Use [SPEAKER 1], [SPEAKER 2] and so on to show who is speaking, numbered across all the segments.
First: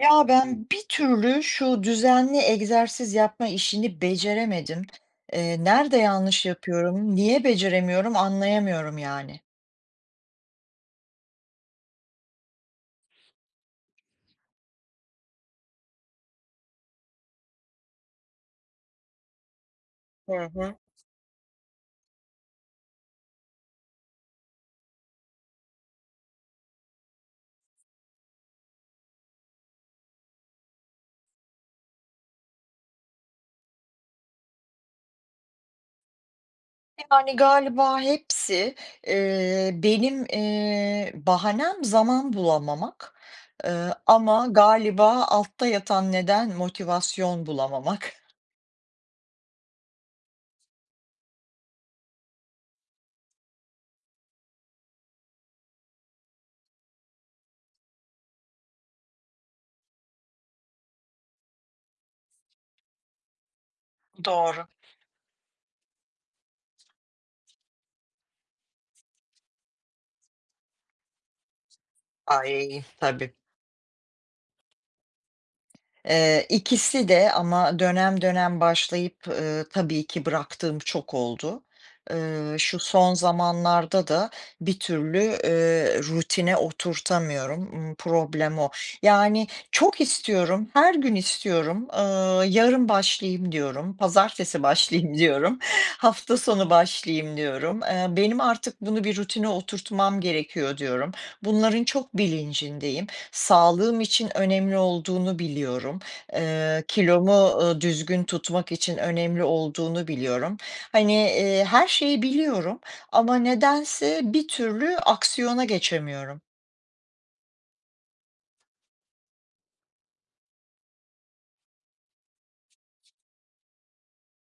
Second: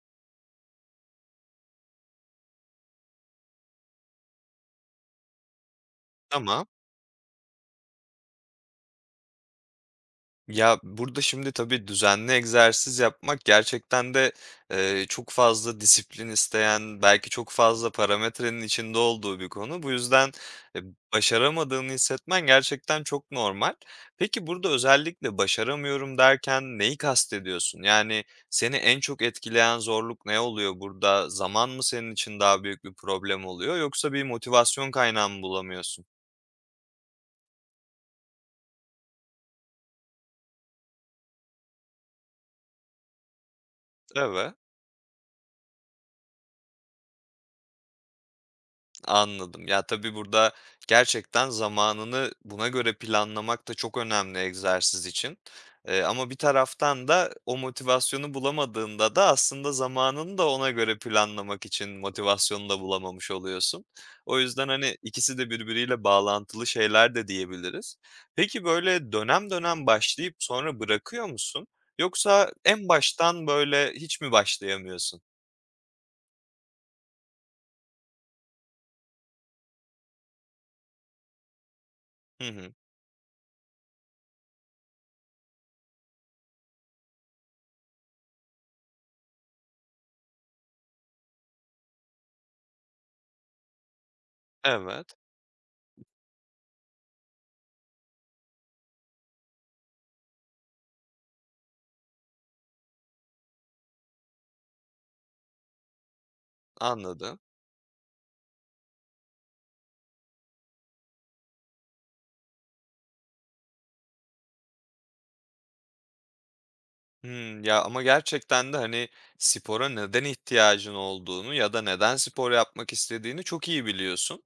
[SPEAKER 1] Ya ben bir türlü şu düzenli egzersiz yapma işini beceremedim. Nerede yanlış
[SPEAKER 2] Tamam.
[SPEAKER 1] yapıyorum, niye beceremiyorum anlayamıyorum yani.
[SPEAKER 2] Ya, burada şimdi tabii düzenli egzersiz yapmak gerçekten de, çok fazla disiplin isteyen, belki çok fazla parametrenin içinde olduğu bir konu. Bu yüzden, eee, başaramadığını hissetmen gerçekten çok normal. Peki, burada özellikle "başaramıyorum" derken neyi kastediyorsun? Yani, seni en çok etkileyen zorluk ne oluyor burada? Zaman mı senin için daha büyük bir problem oluyor yoksa bir motivasyon kaynağı mı bulamıyorsun?
[SPEAKER 1] Yani galiba hepsi benim bahanem zaman bulamamak. Eee, Ama
[SPEAKER 2] Evet.
[SPEAKER 1] galiba altta yatan neden motivasyon bulamamak.
[SPEAKER 2] Anladım. Ya, tabii burada gerçekten zamanını buna göre planlamak da çok önemli egzersiz için. Ama bir taraftan da o motivasyonu bulamadığında da aslında zamanını da ona göre planlamak için motivasyonu da bulamamış oluyorsun. O
[SPEAKER 1] Doğru.
[SPEAKER 2] yüzden, hani, ikisi de birbiriyle bağlantılı şeyler de diyebiliriz. Peki, böyle dönem dönem başlayıp sonra bırakıyor musun? Yoksa
[SPEAKER 1] Ay
[SPEAKER 2] en
[SPEAKER 1] tabii.
[SPEAKER 2] baştan, böyle, hiç mi başlayamıyorsun?
[SPEAKER 1] İkisi de ama dönem dönem başlayıp, tabii ki bıraktığım çok oldu.
[SPEAKER 2] Hı hı.
[SPEAKER 1] Şu son zamanlarda da bir türlü, rutine oturtamıyorum. Problem o. Yani çok istiyorum, her gün istiyorum. Yarın başlayayım diyorum, pazartesi başlayayım
[SPEAKER 2] Evet,
[SPEAKER 1] diyorum, hafta sonu başlayayım diyorum. Benim artık bunu bir rutine oturtmam gerekiyor diyorum. Bunların çok bilincindeyim. Sağlığım için önemli olduğunu biliyorum.
[SPEAKER 2] anladım.
[SPEAKER 1] Kilomu, düzgün tutmak için önemli olduğunu biliyorum. Hani, her şeyi biliyorum ama nedense bir türlü aksiyona geçemiyorum.
[SPEAKER 2] Hımm. Ya, ama gerçekten de, hani, spora neden ihtiyacın olduğunu ya da neden spor yapmak istediğini çok iyi biliyorsun.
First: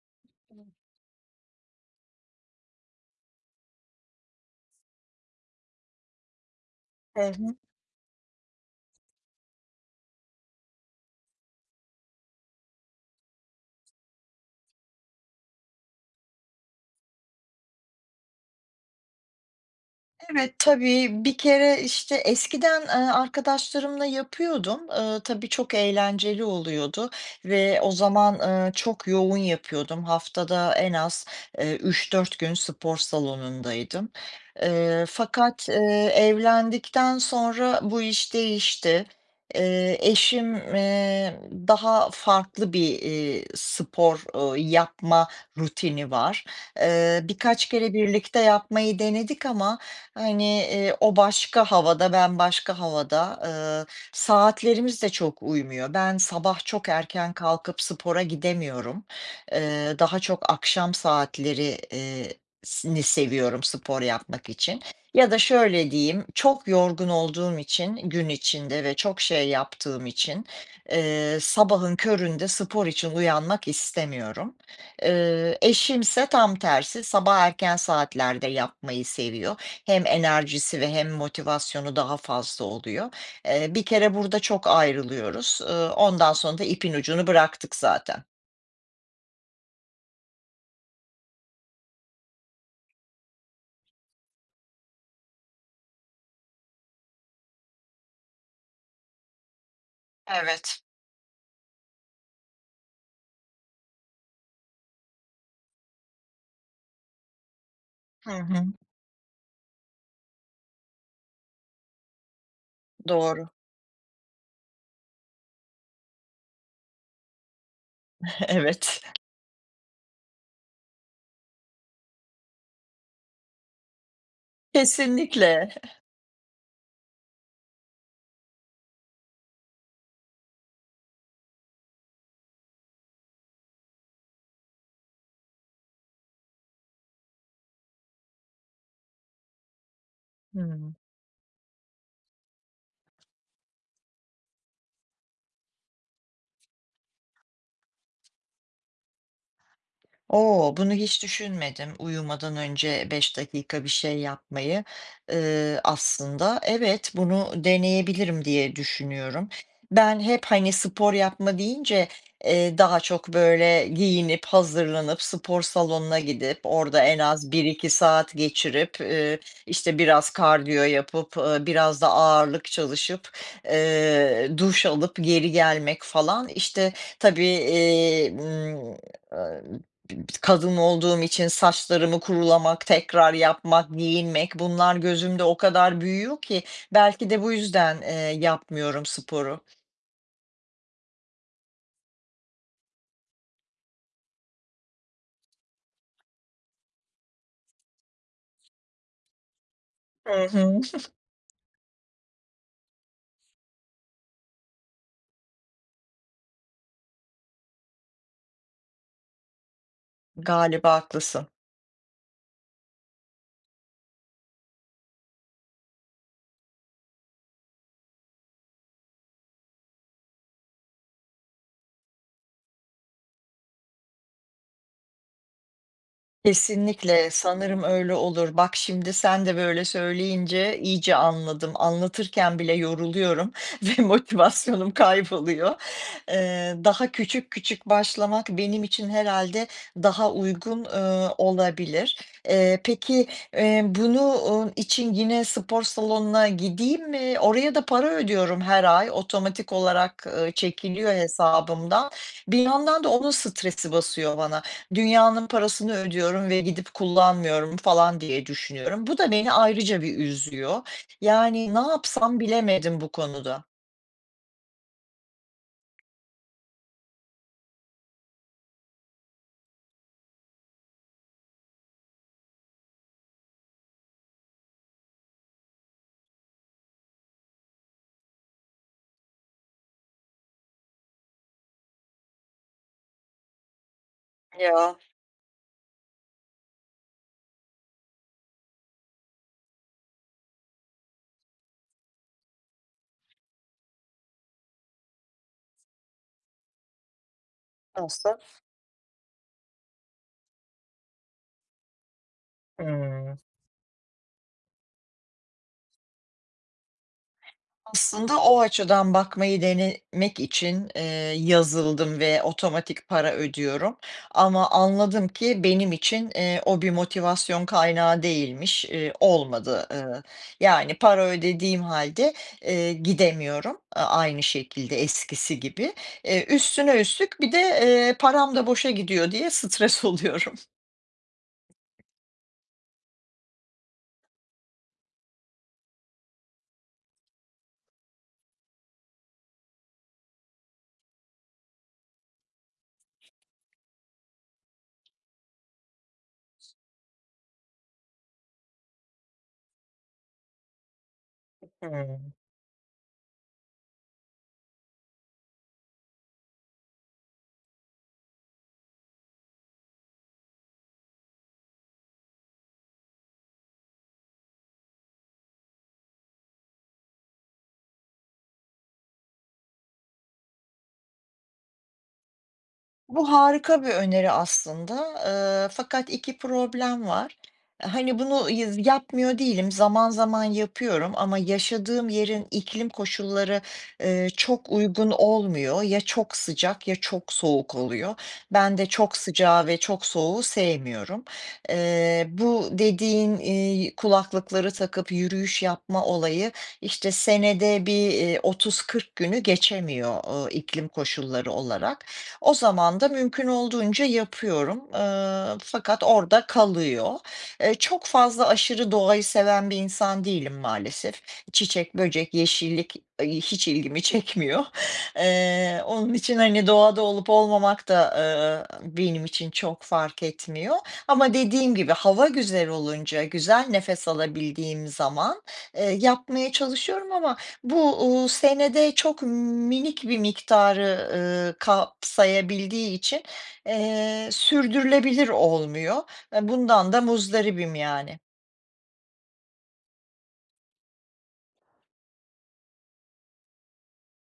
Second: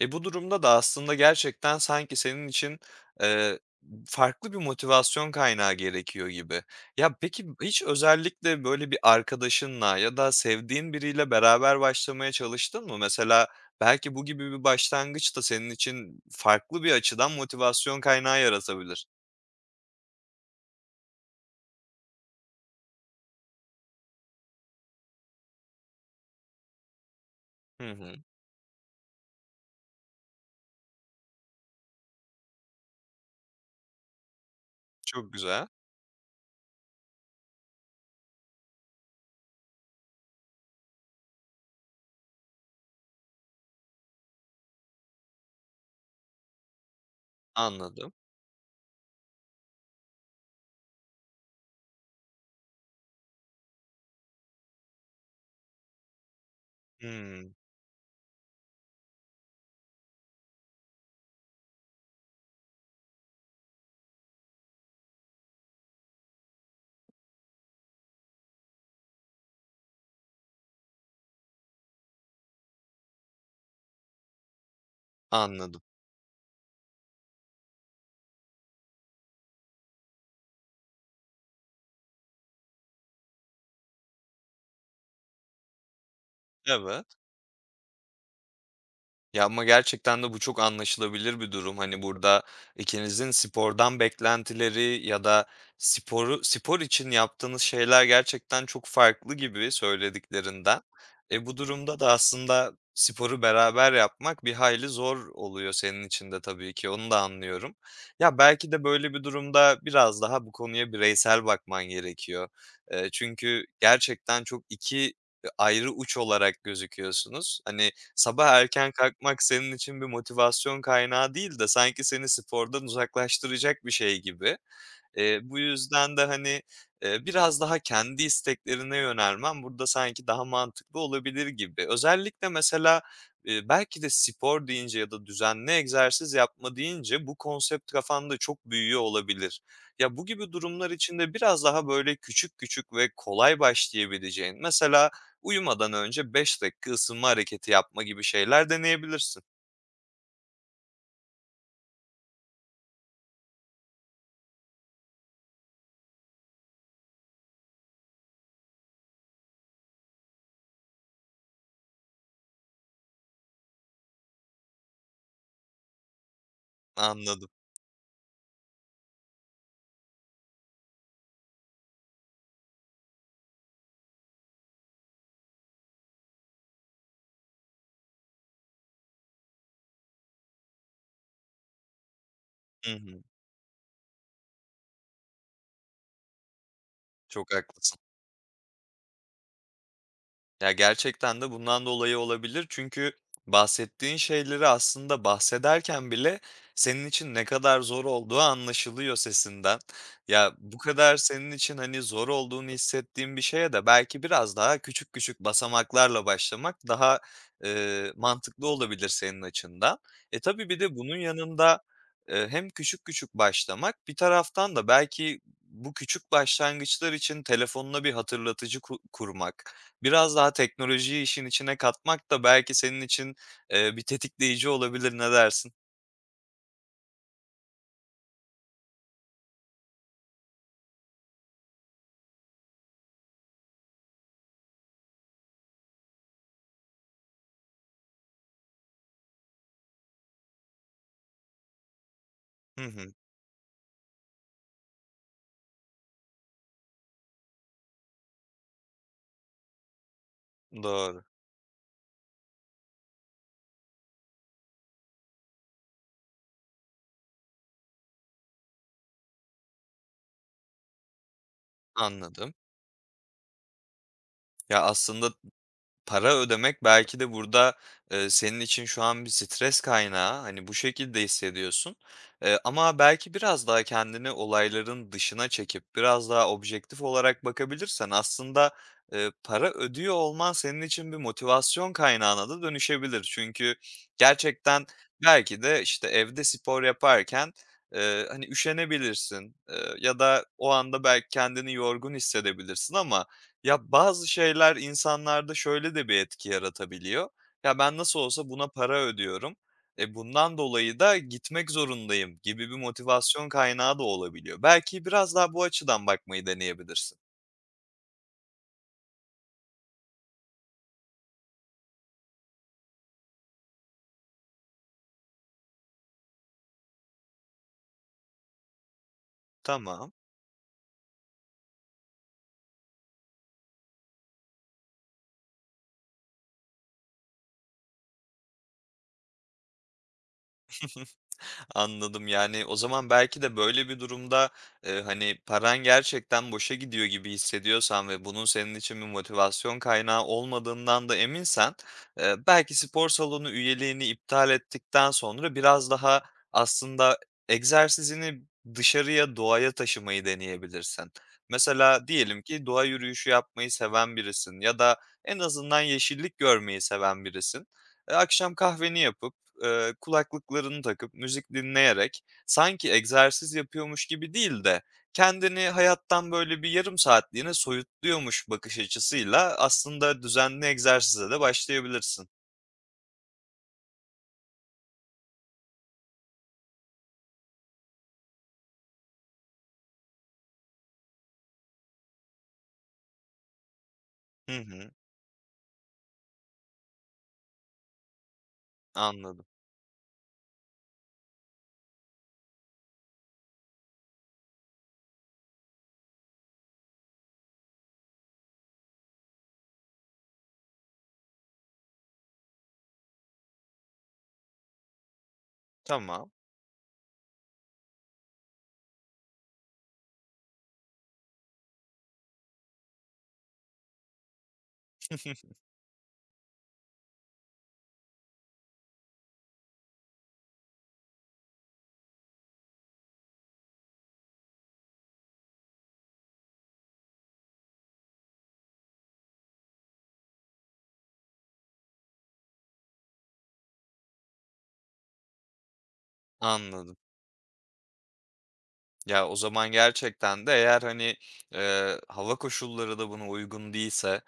[SPEAKER 2] E, bu durumda da aslında gerçekten sanki senin için, eee, farklı bir motivasyon kaynağı gerekiyor gibi. Ya,
[SPEAKER 1] Evet.
[SPEAKER 2] peki hiç özellikle böyle bir arkadaşınla ya da sevdiğin biriyle beraber başlamaya çalıştın mı? Mesela belki bu gibi bir başlangıç da senin için farklı bir açıdan motivasyon kaynağı yaratabilir.
[SPEAKER 1] Evet, tabii. Bir kere, işte, eskiden, arkadaşlarımla yapıyordum. Tabii çok eğlenceli oluyordu ve o
[SPEAKER 2] Hı hı.
[SPEAKER 1] zaman, çok yoğun yapıyordum. Haftada en az, 3-4 gün spor salonundaydım.
[SPEAKER 2] Çok güzel.
[SPEAKER 1] Fakat, evlendikten sonra bu iş değişti. Eşim, daha farklı bir, spor, yapma rutini var. Birkaç kere
[SPEAKER 2] Anladım.
[SPEAKER 1] birlikte yapmayı denedik ama hani, o başka havada, ben başka havada. Saatlerimiz de çok uymuyor. Ben sabah çok erken
[SPEAKER 2] Hımm.
[SPEAKER 1] kalkıp spora gidemiyorum. Daha çok akşam saatleri, si ni seviyorum spor yapmak için. Ya da şöyle diyeyim, çok yorgun olduğum için gün içinde ve çok şey yaptığım için, sabahın köründe spor için uyanmak istemiyorum.
[SPEAKER 2] Anladım.
[SPEAKER 1] Eşimse tam tersi sabah erken saatlerde yapmayı seviyor. Hem enerjisi ve hem motivasyonu daha fazla oluyor. Bir kere burada çok ayrılıyoruz. Ondan sonra da ipin
[SPEAKER 2] Evet.
[SPEAKER 1] ucunu bıraktık zaten.
[SPEAKER 2] Ya, ama gerçekten de bu çok anlaşılabilir bir durum. Hani, burada ikinizin spordan beklentileri ya da sporu spor için yaptığınız şeyler gerçekten çok farklı gibi söylediklerinden.
[SPEAKER 1] Evet.
[SPEAKER 2] E, bu durumda da aslında sporu beraber yapmak bir hayli zor oluyor senin için de tabii ki, onu da anlıyorum.
[SPEAKER 1] Hı
[SPEAKER 2] Ya,
[SPEAKER 1] hı.
[SPEAKER 2] belki de böyle bir durumda biraz daha bu konuya bireysel bakman gerekiyor.
[SPEAKER 1] Doğru.
[SPEAKER 2] Çünkü gerçekten çok 2 ayrı uç olarak gözüküyorsunuz. Hani, sabah erken
[SPEAKER 1] Evet.
[SPEAKER 2] kalkmak senin için bir motivasyon kaynağı değil de sanki seni spordan uzaklaştıracak bir şey gibi. Bu
[SPEAKER 1] Kesinlikle.
[SPEAKER 2] yüzden de, hani, biraz daha kendi isteklerine yönelmen burada sanki daha mantıklı olabilir gibi. Özellikle mesela, belki de spor deyince ya da düzenli egzersiz yapma deyince bu konsept kafanda çok büyüyor olabilir. Ya, bu gibi durumlar
[SPEAKER 1] Hıı.
[SPEAKER 2] içinde biraz daha, böyle, küçük küçük ve kolay başlayabileceğin, mesela uyumadan önce 5 dakika ısınma hareketi yapma gibi şeyler deneyebilirsin.
[SPEAKER 1] Oo, bunu hiç düşünmedim. Uyumadan önce 5 dakika bir şey yapmayı. Aslında evet, bunu deneyebilirim diye düşünüyorum. Ben hep, hani, spor yapma deyince, daha çok böyle giyinip, hazırlanıp, spor salonuna gidip, orada en
[SPEAKER 2] Anladım.
[SPEAKER 1] az bir iki saat geçirip, işte, biraz kardiyo yapıp, biraz da ağırlık çalışıp, duş alıp geri gelmek falan. İşte, tabii, kadın olduğum için saçlarımı kurulamak,
[SPEAKER 2] Hı hı.
[SPEAKER 1] tekrar yapmak, giyinmek bunlar gözümde o kadar büyüyor ki belki de bu
[SPEAKER 2] Çok haklısın.
[SPEAKER 1] yüzden, yapmıyorum sporu.
[SPEAKER 2] Ya, gerçekten de bundan dolayı olabilir. Çünkü bahsettiğin şeyleri aslında bahsederken bile senin için ne kadar zor olduğu anlaşılıyor sesinden.
[SPEAKER 1] Hı
[SPEAKER 2] Ya, bu
[SPEAKER 1] hı.
[SPEAKER 2] kadar senin için, hani, zor olduğunu hissettiğin bir şeye de belki biraz daha küçük küçük basamaklarla başlamak daha, mantıklı olabilir senin açından. E, tabii bir
[SPEAKER 1] Galiba
[SPEAKER 2] de bunun
[SPEAKER 1] haklısın.
[SPEAKER 2] yanında, hem küçük küçük başlamak, bir taraftan da belki bu küçük başlangıçlar için telefonuna bir hatırlatıcı kurmak. Biraz daha teknolojiyi işin içine katmak da belki senin için, bir tetikleyici olabilir. Ne dersin?
[SPEAKER 1] Kesinlikle, sanırım öyle olur. Bak şimdi sen de böyle söyleyince iyice anladım. Anlatırken bile yoruluyorum ve motivasyonum kayboluyor. Daha küçük küçük başlamak benim için herhalde daha uygun, olabilir.
[SPEAKER 2] Hı hı.
[SPEAKER 1] Peki, bunu, için yine spor salonuna gideyim mi? Oraya da para ödüyorum her ay. Otomatik olarak, çekiliyor
[SPEAKER 2] Doğru.
[SPEAKER 1] hesabımdan. Bir yandan da onun stresi basıyor bana. Dünyanın parasını ödüyorum ve gidip kullanmıyorum falan diye düşünüyorum. Bu da beni ayrıca bir üzüyor. Yani ne yapsam
[SPEAKER 2] Anladım.
[SPEAKER 1] bilemedim bu konuda.
[SPEAKER 2] Ya, aslında para ödemek belki de burada, senin için şu an bir stres kaynağı. Hani, bu şekilde hissediyorsun, ama belki biraz daha kendini olayların dışına çekip biraz daha objektif olarak bakabilirsen aslında, para ödüyor olman senin için bir motivasyon kaynağına da dönüşebilir. Çünkü gerçekten
[SPEAKER 1] Ya,
[SPEAKER 2] belki de, işte, evde spor yaparken, hani, üşenebilirsin, ya da o anda belki kendini yorgun hissedebilirsin ama ya, bazı şeyler insanlarda şöyle de bir etki yaratabiliyor. Ya, ben nasıl
[SPEAKER 1] nasıl?
[SPEAKER 2] olsa buna para ödüyorum, bundan dolayı da gitmek zorundayım gibi bir
[SPEAKER 1] Hıı.
[SPEAKER 2] motivasyon kaynağı da olabiliyor. Belki biraz daha bu açıdan bakmayı deneyebilirsin.
[SPEAKER 1] Aslında o açıdan bakmayı denemek için, yazıldım ve otomatik para ödüyorum ama anladım ki benim için, o bir motivasyon kaynağı değilmiş, olmadı.
[SPEAKER 2] Tamam.
[SPEAKER 1] Yani, para ödediğim halde gidemiyorum, aynı şekilde eskisi gibi. Üstüne üstlük bir de, param da boşa gidiyor diye stres oluyorum.
[SPEAKER 2] Anladım. Yani, o zaman belki de böyle bir durumda, hani, paran gerçekten boşa gidiyor gibi hissediyorsan ve bunun senin için bir motivasyon kaynağı olmadığından da eminsen, belki spor salonu üyeliğini iptal ettikten sonra biraz daha aslında egzersizini dışarıya, doğaya taşımayı deneyebilirsin. Mesela
[SPEAKER 1] Hıı.
[SPEAKER 2] diyelim ki doğa yürüyüşü yapmayı seven birisin ya da en azından yeşillik görmeyi seven birisin. Akşam kahveni yapıp kulaklıklarını takıp müzik dinleyerek sanki egzersiz yapıyormuş gibi değil de kendini hayattan böyle bir yarım saatliğine soyutluyormuş bakış açısıyla aslında düzenli egzersize de başlayabilirsin.
[SPEAKER 1] Bu harika bir öneri aslında, fakat 2 problem var. Hani, bunu yapmıyor değilim, zaman zaman yapıyorum ama yaşadığım yerin iklim koşulları,
[SPEAKER 2] Hı
[SPEAKER 1] çok
[SPEAKER 2] hı,
[SPEAKER 1] uygun olmuyor. Ya çok sıcak ya çok soğuk oluyor. Ben de çok
[SPEAKER 2] anladım.
[SPEAKER 1] sıcağı ve çok soğuğu sevmiyorum. Bu dediğin, kulaklıkları takıp yürüyüş yapma olayı, işte, senede bir, 30-40 günü geçemiyor, iklim koşulları olarak. O zaman da mümkün olduğunca yapıyorum, fakat
[SPEAKER 2] Tamam.
[SPEAKER 1] orada kalıyor. Çok fazla aşırı doğayı seven bir insan değilim maalesef. Çiçek, böcek, yeşillik, hiç ilgimi çekmiyor. Onun için, hani, doğada olup olmamak da, benim için çok fark etmiyor ama dediğim gibi hava güzel olunca, güzel nefes alabildiğim zaman, yapmaya çalışıyorum ama bu, senede çok minik bir miktarı, kapsayabildiği için, sürdürülebilir olmuyor. Bundan
[SPEAKER 2] Anladım.
[SPEAKER 1] da muzdaribim yani.
[SPEAKER 2] Ya, o zaman gerçekten de eğer, hani, hava koşulları da buna uygun değilse,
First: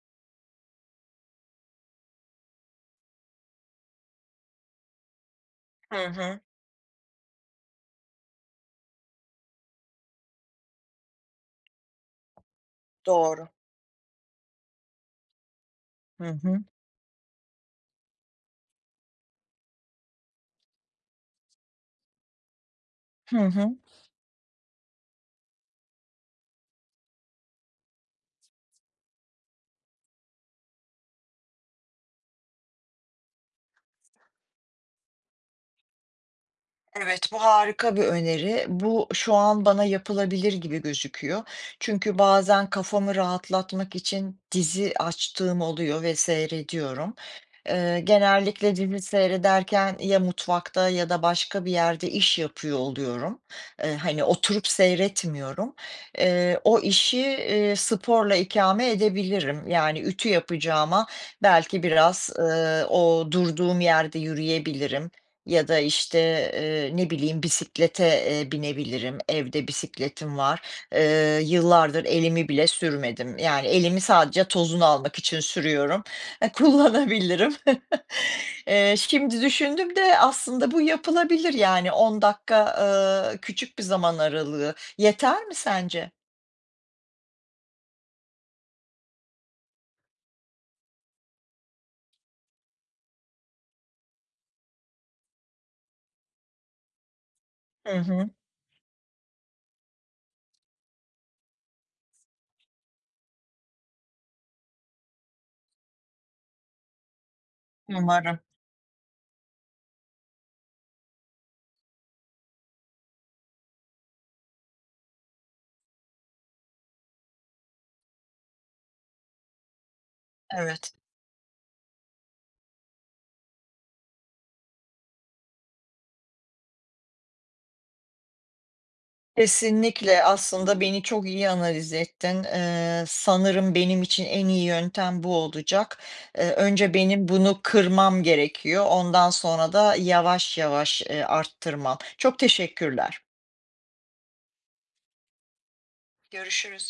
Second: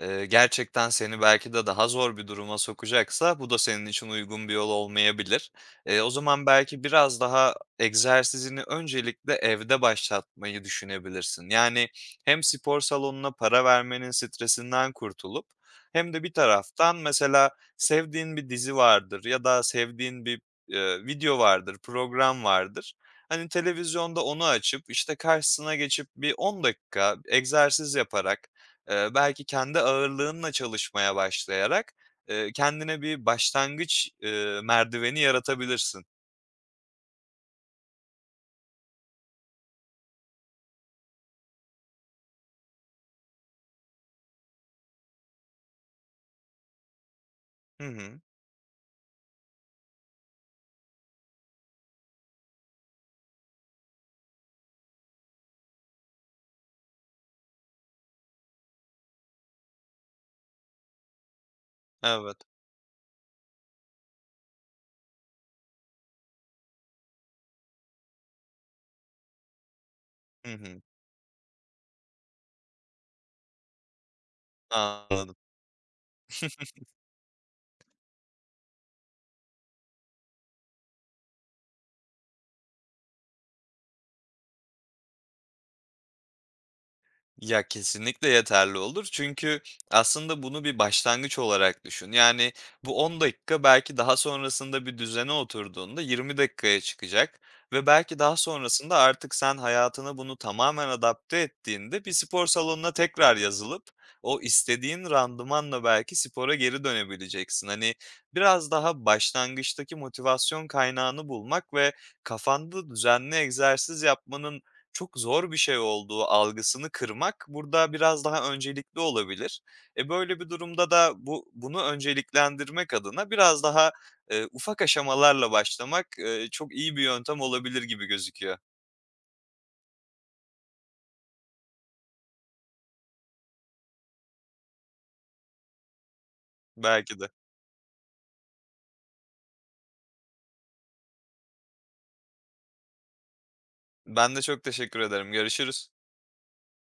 [SPEAKER 2] gerçekten seni belki de daha zor bir duruma sokacaksa bu da senin için uygun bir yol olmayabilir.
[SPEAKER 1] Hı
[SPEAKER 2] O
[SPEAKER 1] hı.
[SPEAKER 2] zaman belki biraz daha egzersizini öncelikle evde başlatmayı düşünebilirsin. Yani hem spor salonuna
[SPEAKER 1] Doğru.
[SPEAKER 2] para vermenin stresinden kurtulup hem de
[SPEAKER 1] Hı
[SPEAKER 2] bir
[SPEAKER 1] hı.
[SPEAKER 2] taraftan mesela sevdiğin bir dizi vardır ya da sevdiğin bir, video vardır, program vardır.
[SPEAKER 1] Hı
[SPEAKER 2] Hani,
[SPEAKER 1] hı.
[SPEAKER 2] televizyonda onu açıp, işte, karşısına geçip bir 10 dakika egzersiz yaparak, belki kendi ağırlığınla çalışmaya başlayarak, kendine bir başlangıç, merdiveni yaratabilirsin.
[SPEAKER 1] Evet, bu harika bir öneri. Bu şu an bana yapılabilir gibi gözüküyor. Çünkü bazen kafamı rahatlatmak için dizi açtığım oluyor ve seyrediyorum.
[SPEAKER 2] Hı hı.
[SPEAKER 1] Genellikle dizi seyrederken ya mutfakta ya da başka bir yerde iş yapıyor oluyorum. Hani, oturup seyretmiyorum. O işi, sporla ikame edebilirim. Yani, ütü yapacağıma belki biraz,
[SPEAKER 2] Evet.
[SPEAKER 1] o durduğum yerde yürüyebilirim ya da, işte, ne bileyim, bisiklete, binebilirim. Evde bisikletim
[SPEAKER 2] Hı
[SPEAKER 1] var.
[SPEAKER 2] hı.
[SPEAKER 1] Yıllardır elimi bile sürmedim. Yani, elimi sadece tozunu almak
[SPEAKER 2] Anladım.
[SPEAKER 1] için sürüyorum. E, kullanabilirim. Şimdi düşündüm de aslında bu yapılabilir, yani, 10 dakika, küçük bir zaman aralığı. Yeter mi sence?
[SPEAKER 2] Ya, kesinlikle yeterli olur çünkü aslında bunu bir başlangıç olarak düşün. Yani, bu 10 dakika belki daha sonrasında bir düzene oturduğunda 20 dakikaya çıkacak ve
[SPEAKER 1] Hı
[SPEAKER 2] belki
[SPEAKER 1] hı.
[SPEAKER 2] daha sonrasında artık sen hayatına bunu tamamen adapte ettiğinde bir spor salonuna tekrar yazılıp o istediğin randımanla belki spora geri dönebileceksin. Hani,
[SPEAKER 1] Umarım.
[SPEAKER 2] biraz daha başlangıçtaki motivasyon kaynağını bulmak ve kafanda düzenli egzersiz yapmanın çok zor bir şey olduğu algısını kırmak burada biraz daha öncelikli olabilir. E, böyle bir durumda
[SPEAKER 1] Evet.
[SPEAKER 2] da bunu önceliklendirmek adına biraz daha, ufak aşamalarla başlamak, çok iyi bir yöntem olabilir gibi gözüküyor
[SPEAKER 1] Kesinlikle. Aslında beni çok iyi analiz ettin. Sanırım benim için en iyi yöntem bu olacak. Önce
[SPEAKER 2] belki
[SPEAKER 1] benim
[SPEAKER 2] de.
[SPEAKER 1] bunu kırmam gerekiyor. Ondan sonra da yavaş yavaş, arttırmam. Çok teşekkürler.
[SPEAKER 2] Ben de çok teşekkür ederim. Görüşürüz.
[SPEAKER 1] Görüşürüz.